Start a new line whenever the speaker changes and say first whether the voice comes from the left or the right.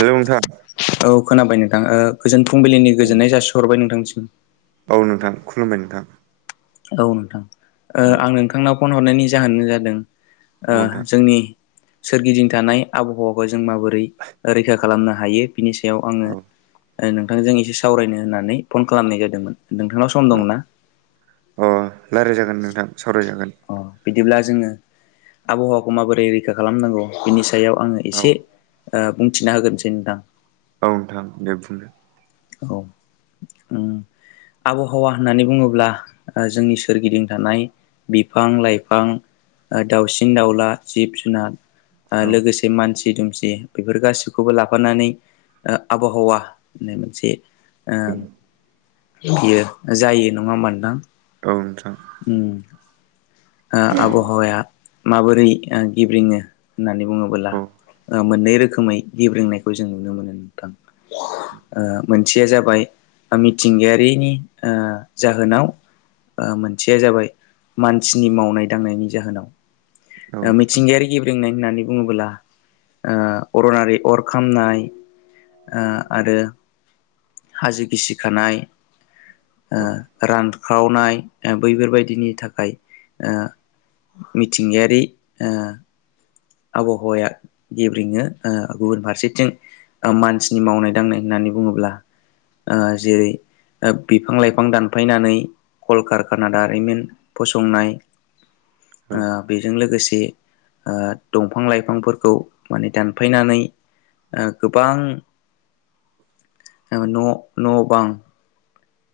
right: Hello नोंथां
left: औ खोनाबाय नोंथां ओ गोजोन फुंबिलिनि गोजोननाय जासिहरबाय नोंथांसिम
right: औ नोंथां खुलुमबाय नोंथां
left: औ नोंथां ओ
right: औ
left: आं नोंथांनाव फन हरनायनि जाहोनानो जादों ओ
right: नोंथां
left: जोंनि सोरगिदिं थानाय आबहावाखौ जों माबोरै रैखा खालामनो हायो बिनि सायाव आंङो
right: औ
left: नोंथांजों एसे सावरायनो होननानै फन खालामनाय जादोंमोन नोंथांनाव सम
right: औ
left: दंना?
right: अ रायज्लायजागोन नोंथां सावरायजागोन।
left: अ बिदिब्ला जोंङो आबहावाखौ माबोरै रैखा खालामनांगौ बिनि सायाव आंङो
right: औ
left: एसे ओ बुंथिना होग्रोसै नोंथां
right: औ नोंथां दे बुं
left: औ उम आबहावा होननानै बुंङोब्ला जोंनि सोरगिदिं थानाय बिफां लाइफां दाउसिन दाउला जिब जुनार ओ
right: औ
left: लोगोसे मानसि दुमसि दुमसि बेफोर गासिखौबो लाफानानै ओ आबहावा होनाय मोनसे ओ बियो जायो नंङा होमबथां
right: औ नोंथां
left: उम ओ आबहावाया माबोरै गिब्रिङो होननानै बुंङोबोला
right: औ
left: मोननै रोखोमै गेब्रेंनायखौ जों नुनो मोनो नोंथां ओ मोनसेया जाबाय मिथिंगायारिनि ओ जाहोनाव ओ मोनसेया जाबाय मानसिनि मावनाय दांनायनि
right: औ
left: जाहोनाव
right: नोंथां
left: मिथिंगायारि गे ब्रेंनाय होननानै बुंङोब्ला ओ अरनारि अर खामनाय ओ आरो हाजो गिसिखानाय ओ
right: औ
left: रान ख्रावनाय बैफोरबायदिनि थाखाय ओ मिथिंगायारि आबहावाया गेब्रेंङो ओ गुबुन फारसेथिं मानसिनि मावनाय दांनाय होननानै बुंङोब्ला ओ जेरै बिफां लाइफां दानफायनानै कलकारखाना दारिमिन फसंनाय
right: औ
left: ओ बेजों लोगोसे ओ दंफां लाइफांफोरखौ माने दानफायनानै ओ गोबां ओ न' न' बां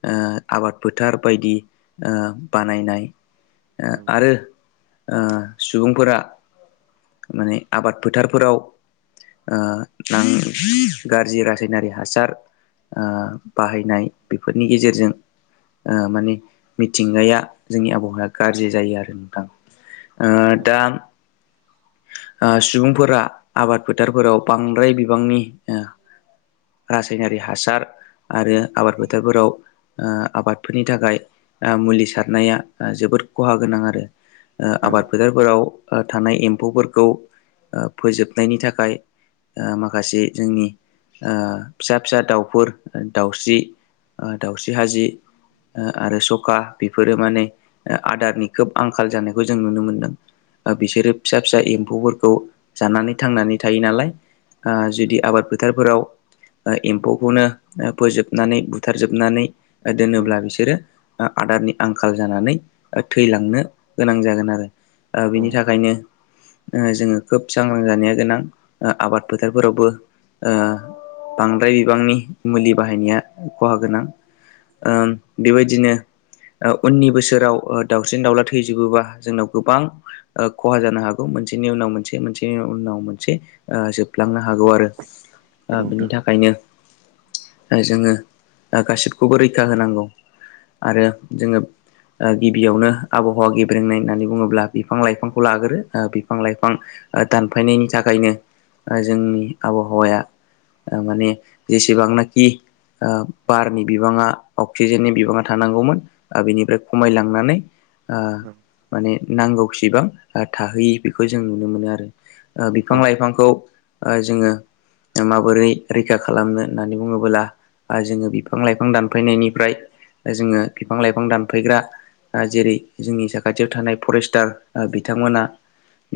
left: ओ आबाद फोथार बायदि ओ बानायनाय
right: औ
left: आरो ओ सुबुंफोरा माने आबाद फोथारफोराव ओ गाज्रि रासायनारि हासार ओ बाहायनाय बेफोरनि गेजेरजों ओ माने मिथिंगाया जोंनि आबहावाया गाज्रि जायो आरो नोंथां ओ दा ओ सुबुंफोरा आबाद फोथारफोराव बांद्राय बिबांनि ओ रासायनारि हासार आरो आबाद फो फोराव ओ आबादफोरनि थाखाय ओ मुलि सारनाया जोबोर खहा गोनां आरो ओ
right: औ औ नोंथां औ
left: आबाद फोथारफोराव ओ थानाय एम्फौफोरखौ ओ फोजोबनायनि थाखाय ओ माखासे जोंनि ओ फिसा-फिसा दाउफोर दाउसि ओ दाउसि हाजि ओ आरो सखा बेफोरो माने ओ आदारनि खोब आंखाल जानायखौ जों नुनो मोनदों। ओ बिसोरो फिसा - फिसा एम्फौफोरखौ जानानै थांनानै थायो नालाय। ओ जुदि आबाद फोथारफोराव एम्फौखोनो फोजोबनानै बु थारजोबनानै दोनोब्ला बिसोरो ओ आदारनि आंखाल जानानै थैलांनो गोनां जागोन आरो। ओ बिनि
right: नोंथां
left: थाखायनो ओ जोङो खोब सांग्रां जानाया गोनां ओ आबाद फोथारफोरावबो ओ बांद्राय बिबांनि मुलि बाहायनाया खहा गोनां। ओम बेबायदिनो ओ उननि बोसोराव ओ दाउसिन दाउला थैजोबोबा जोंनाव गोबां ओ खहा जानो हागौ मोनसेनि उनाव मोनसे मोनसेनि उनाव मोनसे ओ जोबलांनो हागौ आरो ओ बिनि थाखायनो ओ जोङो ओ गासिखौबो रैखा होनांगौ आरो जोङो ओ गिबियावनो आबहावा गेब्रेंनाय होननानै बुङोब्ला बिफां लाइफांखौ लागोरो ओ बिफां लाइफां ओ दानफायनायनि थाखायनो ओ जोंनि आबहावाया माने जेसेबांनाखि ओ बारनि बिबाङा अक्सिजेननि बिबाङा थानांगौमोन ओ बेनिफ्राय खमायलांनानै ओ माने नांगौसिबां ओ थाहैयि बेखौ जों नुनो मोनो आरो। ओ बिफां लाइफांखौ ओ जोङो माबोरै रैखा खालामनो होननानै बुङोब्ला आ जोङो बिफां लाइफां दानफायनायनिफ्राय जोङो बिफां लाइफां दानफैग्रा आ जेरै जोंनि साखाथियाव थानाय फरेस्टार ओ बिथांमोना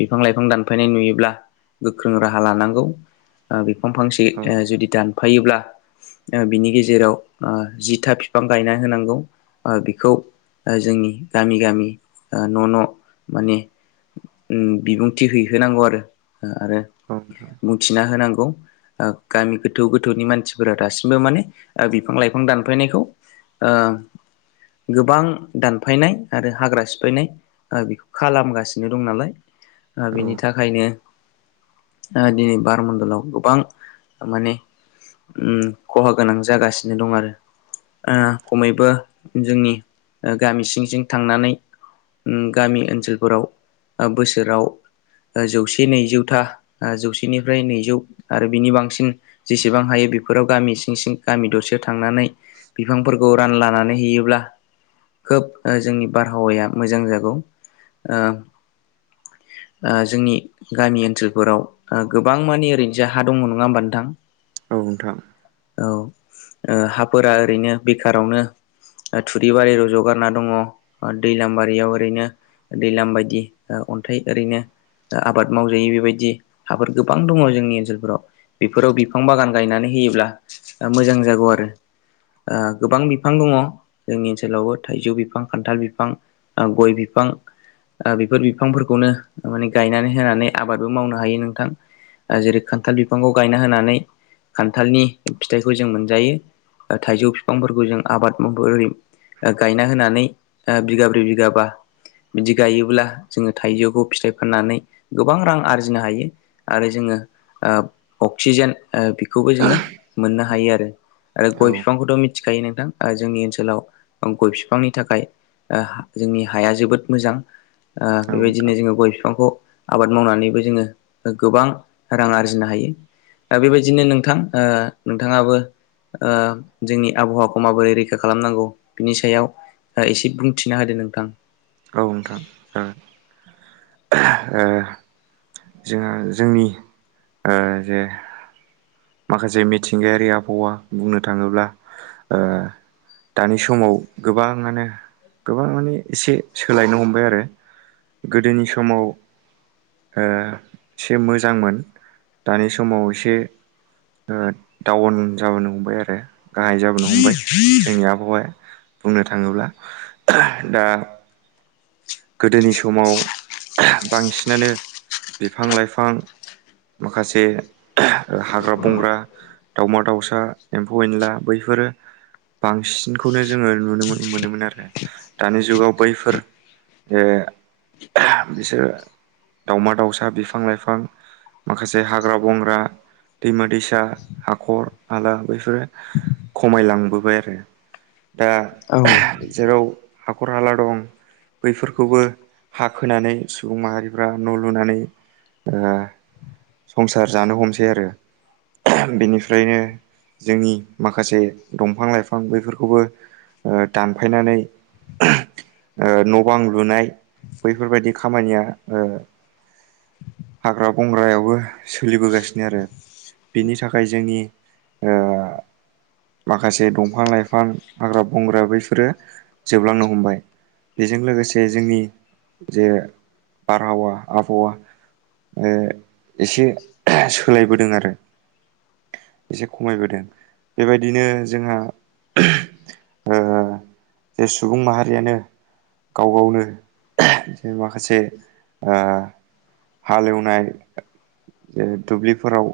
left: बिफां लाइफां दानफायनाय नुयोब्ला गोख्रों राहा लानांगौ। ओ बिफां फांसे आ जुदि दानफायोब्ला आ बिनि गेजेराव ओ जिथा बिफां गायना होनांगौ ओ बिखौ ओ जोंनि गामि-गामि ओ न'- न' माने उम बिबुंथि हैहोनांगौ आरो ओ आरो
right: औ नोंथां
left: बुंथिना होनांगौ ओ गामि गोथौ-गोथौनि मानसिफोरा दासिमबो माने आ बिफां लाइफां दानफायनायखौ ओ गोबां दानफायनाय आरो हाग्रा सिफायनाय आ बेखौ खालामगासिनो दं नालाय ओ बिनि
right: औ
left: थाखायनो ओ दिनै बारमडलाव गोबां माने उम खहा गोनां जागासिनो दं आरो। ओ खमैबो जोंनि गामि सिं-सिं थांनानै उम गामि ओनसोलफोराव ओ बोसोराव ओ जौसे नैजौथा ओ जौसेनिफ्राय नैजौ आरो बिनि बांसिन जेसेबां हायो बेफोराव गामि सिं - सिं गामि दरसेयाव थांनानै बिफांफोरखौ रानलानानै
right: औ
left: हैयोब्ला खोब ओ जोंनि बारहावाया मोजां जागौ ओ ओ जोंनि गामि ओनसोलफोराव ओ गोबां मानि ओरैनोसो हा दङ नङा ओमबा नोंथां?
right: औ नोंथां।
left: औ ओ हाफोरा ओरैनो बेखारावनो ओ थुरि बारि रज'गारना दङ ओ दैलां बारियाव ओरैनो दैलाम बायदि ओ अन्थाइ ओरैनो ओ आबाद मावजाय बेबायदि हाबफोर गोबां दङ जोंनि ओनसोलफोराव। बेफोराव बिफां बागान गायनानै होयोब्ला ओ मोजां जागौ आरो ओ गोबां बिफां दङ जोंनि ओनसोलावबो थाइजौ बिफां खान्थाल बिफां। ओ गय बिफां ओ बेफोर बिफांफोरखौनो माने गायनानै होनानै आबादबो मावनो हायो नोंथां। ओ जेरै खान्थाल बिफांखौ गायना होनानै खान्थालनि फिथाइखौ जों मोनजायो। ओ थाइजौ बिफांफोरखौ जों आबाद मावबो ओरै ओ गायना होनानै ओ बिगाब्रै बिगाबा बिदि गायोब्ला जोङो थाइजौखौ फिथाइ फाननानै गोबां रां आरजिनो हायो। आरो जोङो ओब अक्सिजेन ओ बेखौबो जोङो मोननो हायो आरो आरो गय फिफांखौथ' मिथिखायो नोंथां जोंनि ओनसोलाव ओ गय बिफांनि थाखाय ओ जोंनि हाया जोबोद मोजां ओ बेबायदिनो जोङो गय फिफांखौ आबाद मावनानैबो जोङो गोबां रां आरजिनो हायो। दा बेबायदिनो नोंथां ओ नोंथाङाबो ओ जोंनि आबहावाखौ माबोरै रैखा खालामनांगौ बिनि सायाव खाय एसे बुंथिना होदो नोंथां।
right: औ नोंथां ओ ओ जोंहा जोंनि ओ जे माखासे मिथिंगायारि आबहावा बुंनो थाङोब्ला ओ दानि समाव गोबाङानो गोबां माने एसे सोलायनो हमबाय आरो गोदोनि समाव ओ एसे मोजांमोन दानि समाव इसे ओद दाउन जाबोनो हमबाय आरो गाहाय जाबोनो हमबाय जोंनि आबहावाया बुंनो थाङोब्ला दा गोदोनि समाव बांसिनानो बिफां लाइफां माखासे हाग्रा बंग्रा दाउमा दाउसा एम्फौ एनला बैफोरो बांसिनखौनो जोङो नुनो मोन मोनोमोन आरो दानि जुगाव बैफोर ओ बिसोर दाउमा दाउसा बिफां लाइफां माखासे हाग्रा बंग्रा दैमा दैसा हाखर हाला बेैफोरो खमायलांबोबाय आरो दा
left: औ
right: जेराव हाखर हाला दं बैफोरखौबो हाखोनानै सुबुं माहारिफ्रा न' लुनानै ओ संसार जानो हमसै आरो बिनिफ्रायनो जोंनि माखासे दंफां लाइफां बेैफोरखौबो ओ दानफायनानै ओ नब बां लुनाय बैफोरबायदि खामानिया ओ हाग्रा बंग्रायावबो सोलिबोगासिनो आरो बिनि थाखाय जोंनि ओ माखासे दंफां लाइफां हाग्रा बंग्रा बैफोरो जोबलांनो हमबाय। जों लोगोसे जोंनि जे बारहावा आबहावा ओ एसे सोलायबोदों आरो एसे खमायबोदों बेबायदिनो जोंहा
left: [inaudible]
right: ओ सुबुं माहारियानो गाव गावनो [unintelligible] जे माखासे ओ हालेवनाय जे दुब्लिफोराव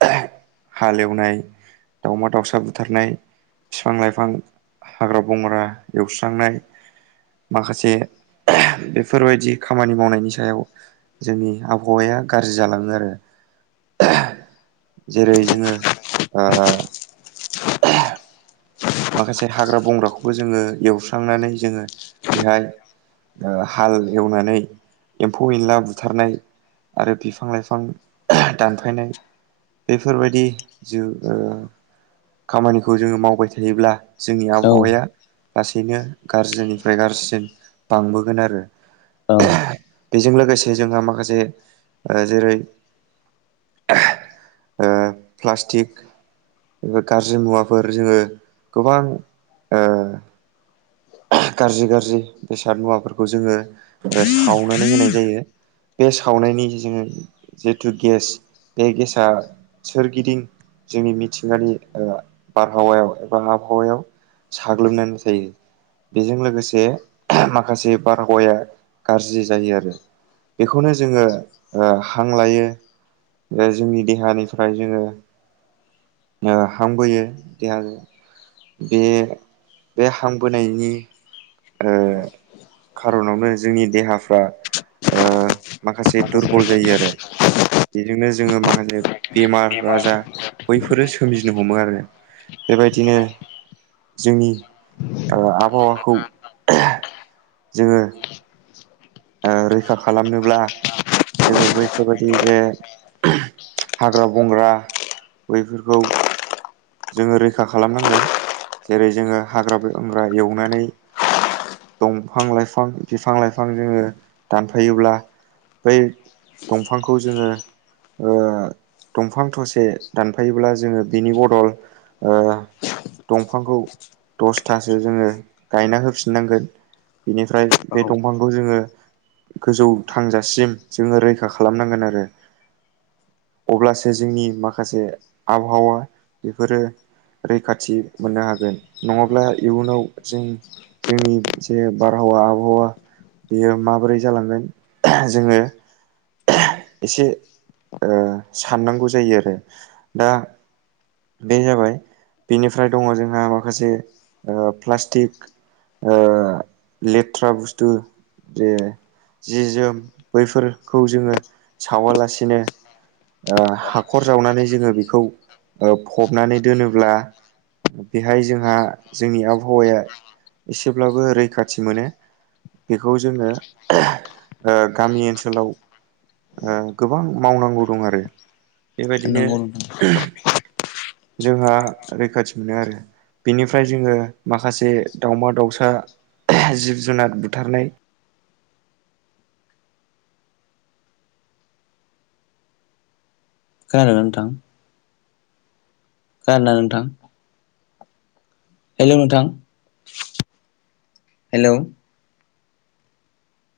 right: [unintelligible] हालेवनाय दावमा दाउसा बुथारनाय फिफां लाइफां हाग्रा बंग्रा एवस्रांनाय माखासे [unintelligible] बेफोरबायदि खामानि मावनायनि सायाव जोंनि आबहावाया गाज्रि जालाङो आरो। [unintelligible] जेरै- जोङो ओ माखासे हाग्रा बंग्राखौबो जोङो एवस्रांनानै जोङो बेहाय ओ हाल एवनानै एम्फौ एनला बुथारनाय आरो बिफां लाइफां [unintelligible] दानफायनाय बेफोरबायदि जो ओ खामानिखौ जोङो मावबाय। थायोब्ला जोंनि
left: औ
right: आबहावाया लासैनो गाज्रिनिफ्राय गाज्रिसिन बांबोगोन आरो।
left: औ
right: [unintelligible] बेजों लोगोसे जोंहा माखासे ओ जेरै- [unintelligible] ओ प्लास्टिक गाज्रि मुवाफोर जोङो गोबां ओ [unintelligible] गाज्रि गाज्रि बेसाद मुवाफोरखौ जोङो ओ सावनानै होनाय जायो। बे सावनायनि जोङो जिथु गेस बे गेसआ सोरगिदिं जोंनि मिथिंगानि ओ बारहावायाव एबा आबहावायाव साग्लोबनानै थायो। बेजों लोगोसे [unintelligible] माखासे बारहावाया गाज्रि जायो आरो। बेखौनो जोङो ओ हां लायो। बै जोंनि देहानिफ्राय जोङो ओ हां बोयो देहाजों बे बे हां बोनायनि ओ खार'नावनो जोंनि देहाफ्रा ओ माखासे दुरबल जायो आरो बेजोंनो जोङो माखासे बेमार राजा बैफ फोरो सोमजिनो हमो आरो बेबायदिनो जोंनि ओ आब हावाखौ जोङो ओ रैखा खालामनोब्ला जोङो बैफोरबायदि जे [unintelligible] हाग्रा बंग्रा बैफोरखौ जोङो रैखा खालामनांगोन जेरै- जोङो हाग्रा बंग्रा एवनानै दंफां लाइफां बिफां लाइफां जोङो दानफायोब्ला बै दंफांखौ जोङो ओ दंफां थसे दानफायोब्ला जोङो बेनि बदल ओ दंफांखौ दसथासो जोङो गायना होफिननांगोन बिनिफ्राय
left: औ
right: बे दंफांखौ जोङो गोजौ थांजासिम जोङो रैखा खालामनांगोन आरो अब्लासो जोंनि माखासे आबहावा बेफोरो रैखाथि मोननो हागोन नङाब्ला इयुनाव जों जोंनि जे बारहावा आबहावा बेयो माबोरै जालांगोन जोङो [unintelligible] एसे ओ साननांगौ जायो आरो दा बे जाबाय बेनिफ्राय दङ जोंहा माखासे ओ प्लास्टिक ओ लेथ्रा बुस्थु जे जि जोम बैफोरखौ जोङो सावालासिनो ओ हाखर जावनानै जोङो बेखौ फबनानै दोनोब्ला बेहाय जोंहा जोंनि आबहावाया एसेब्लाबो रैखाथि मोनो बेखौ जोङो गामि ओनसोलाव गोबां मावनांगौ दं आरो बेबायदिनो
left: नंगौ नोंथां
right: जोंहा रैखाथि मोनो आरो बेनिफ्राय जोङो माखासे दाावमा दाावसा जिब जुनार बुथारनाय
left: खोनादों नोंथां गारना नोंथां हेल' नोंथां हेल'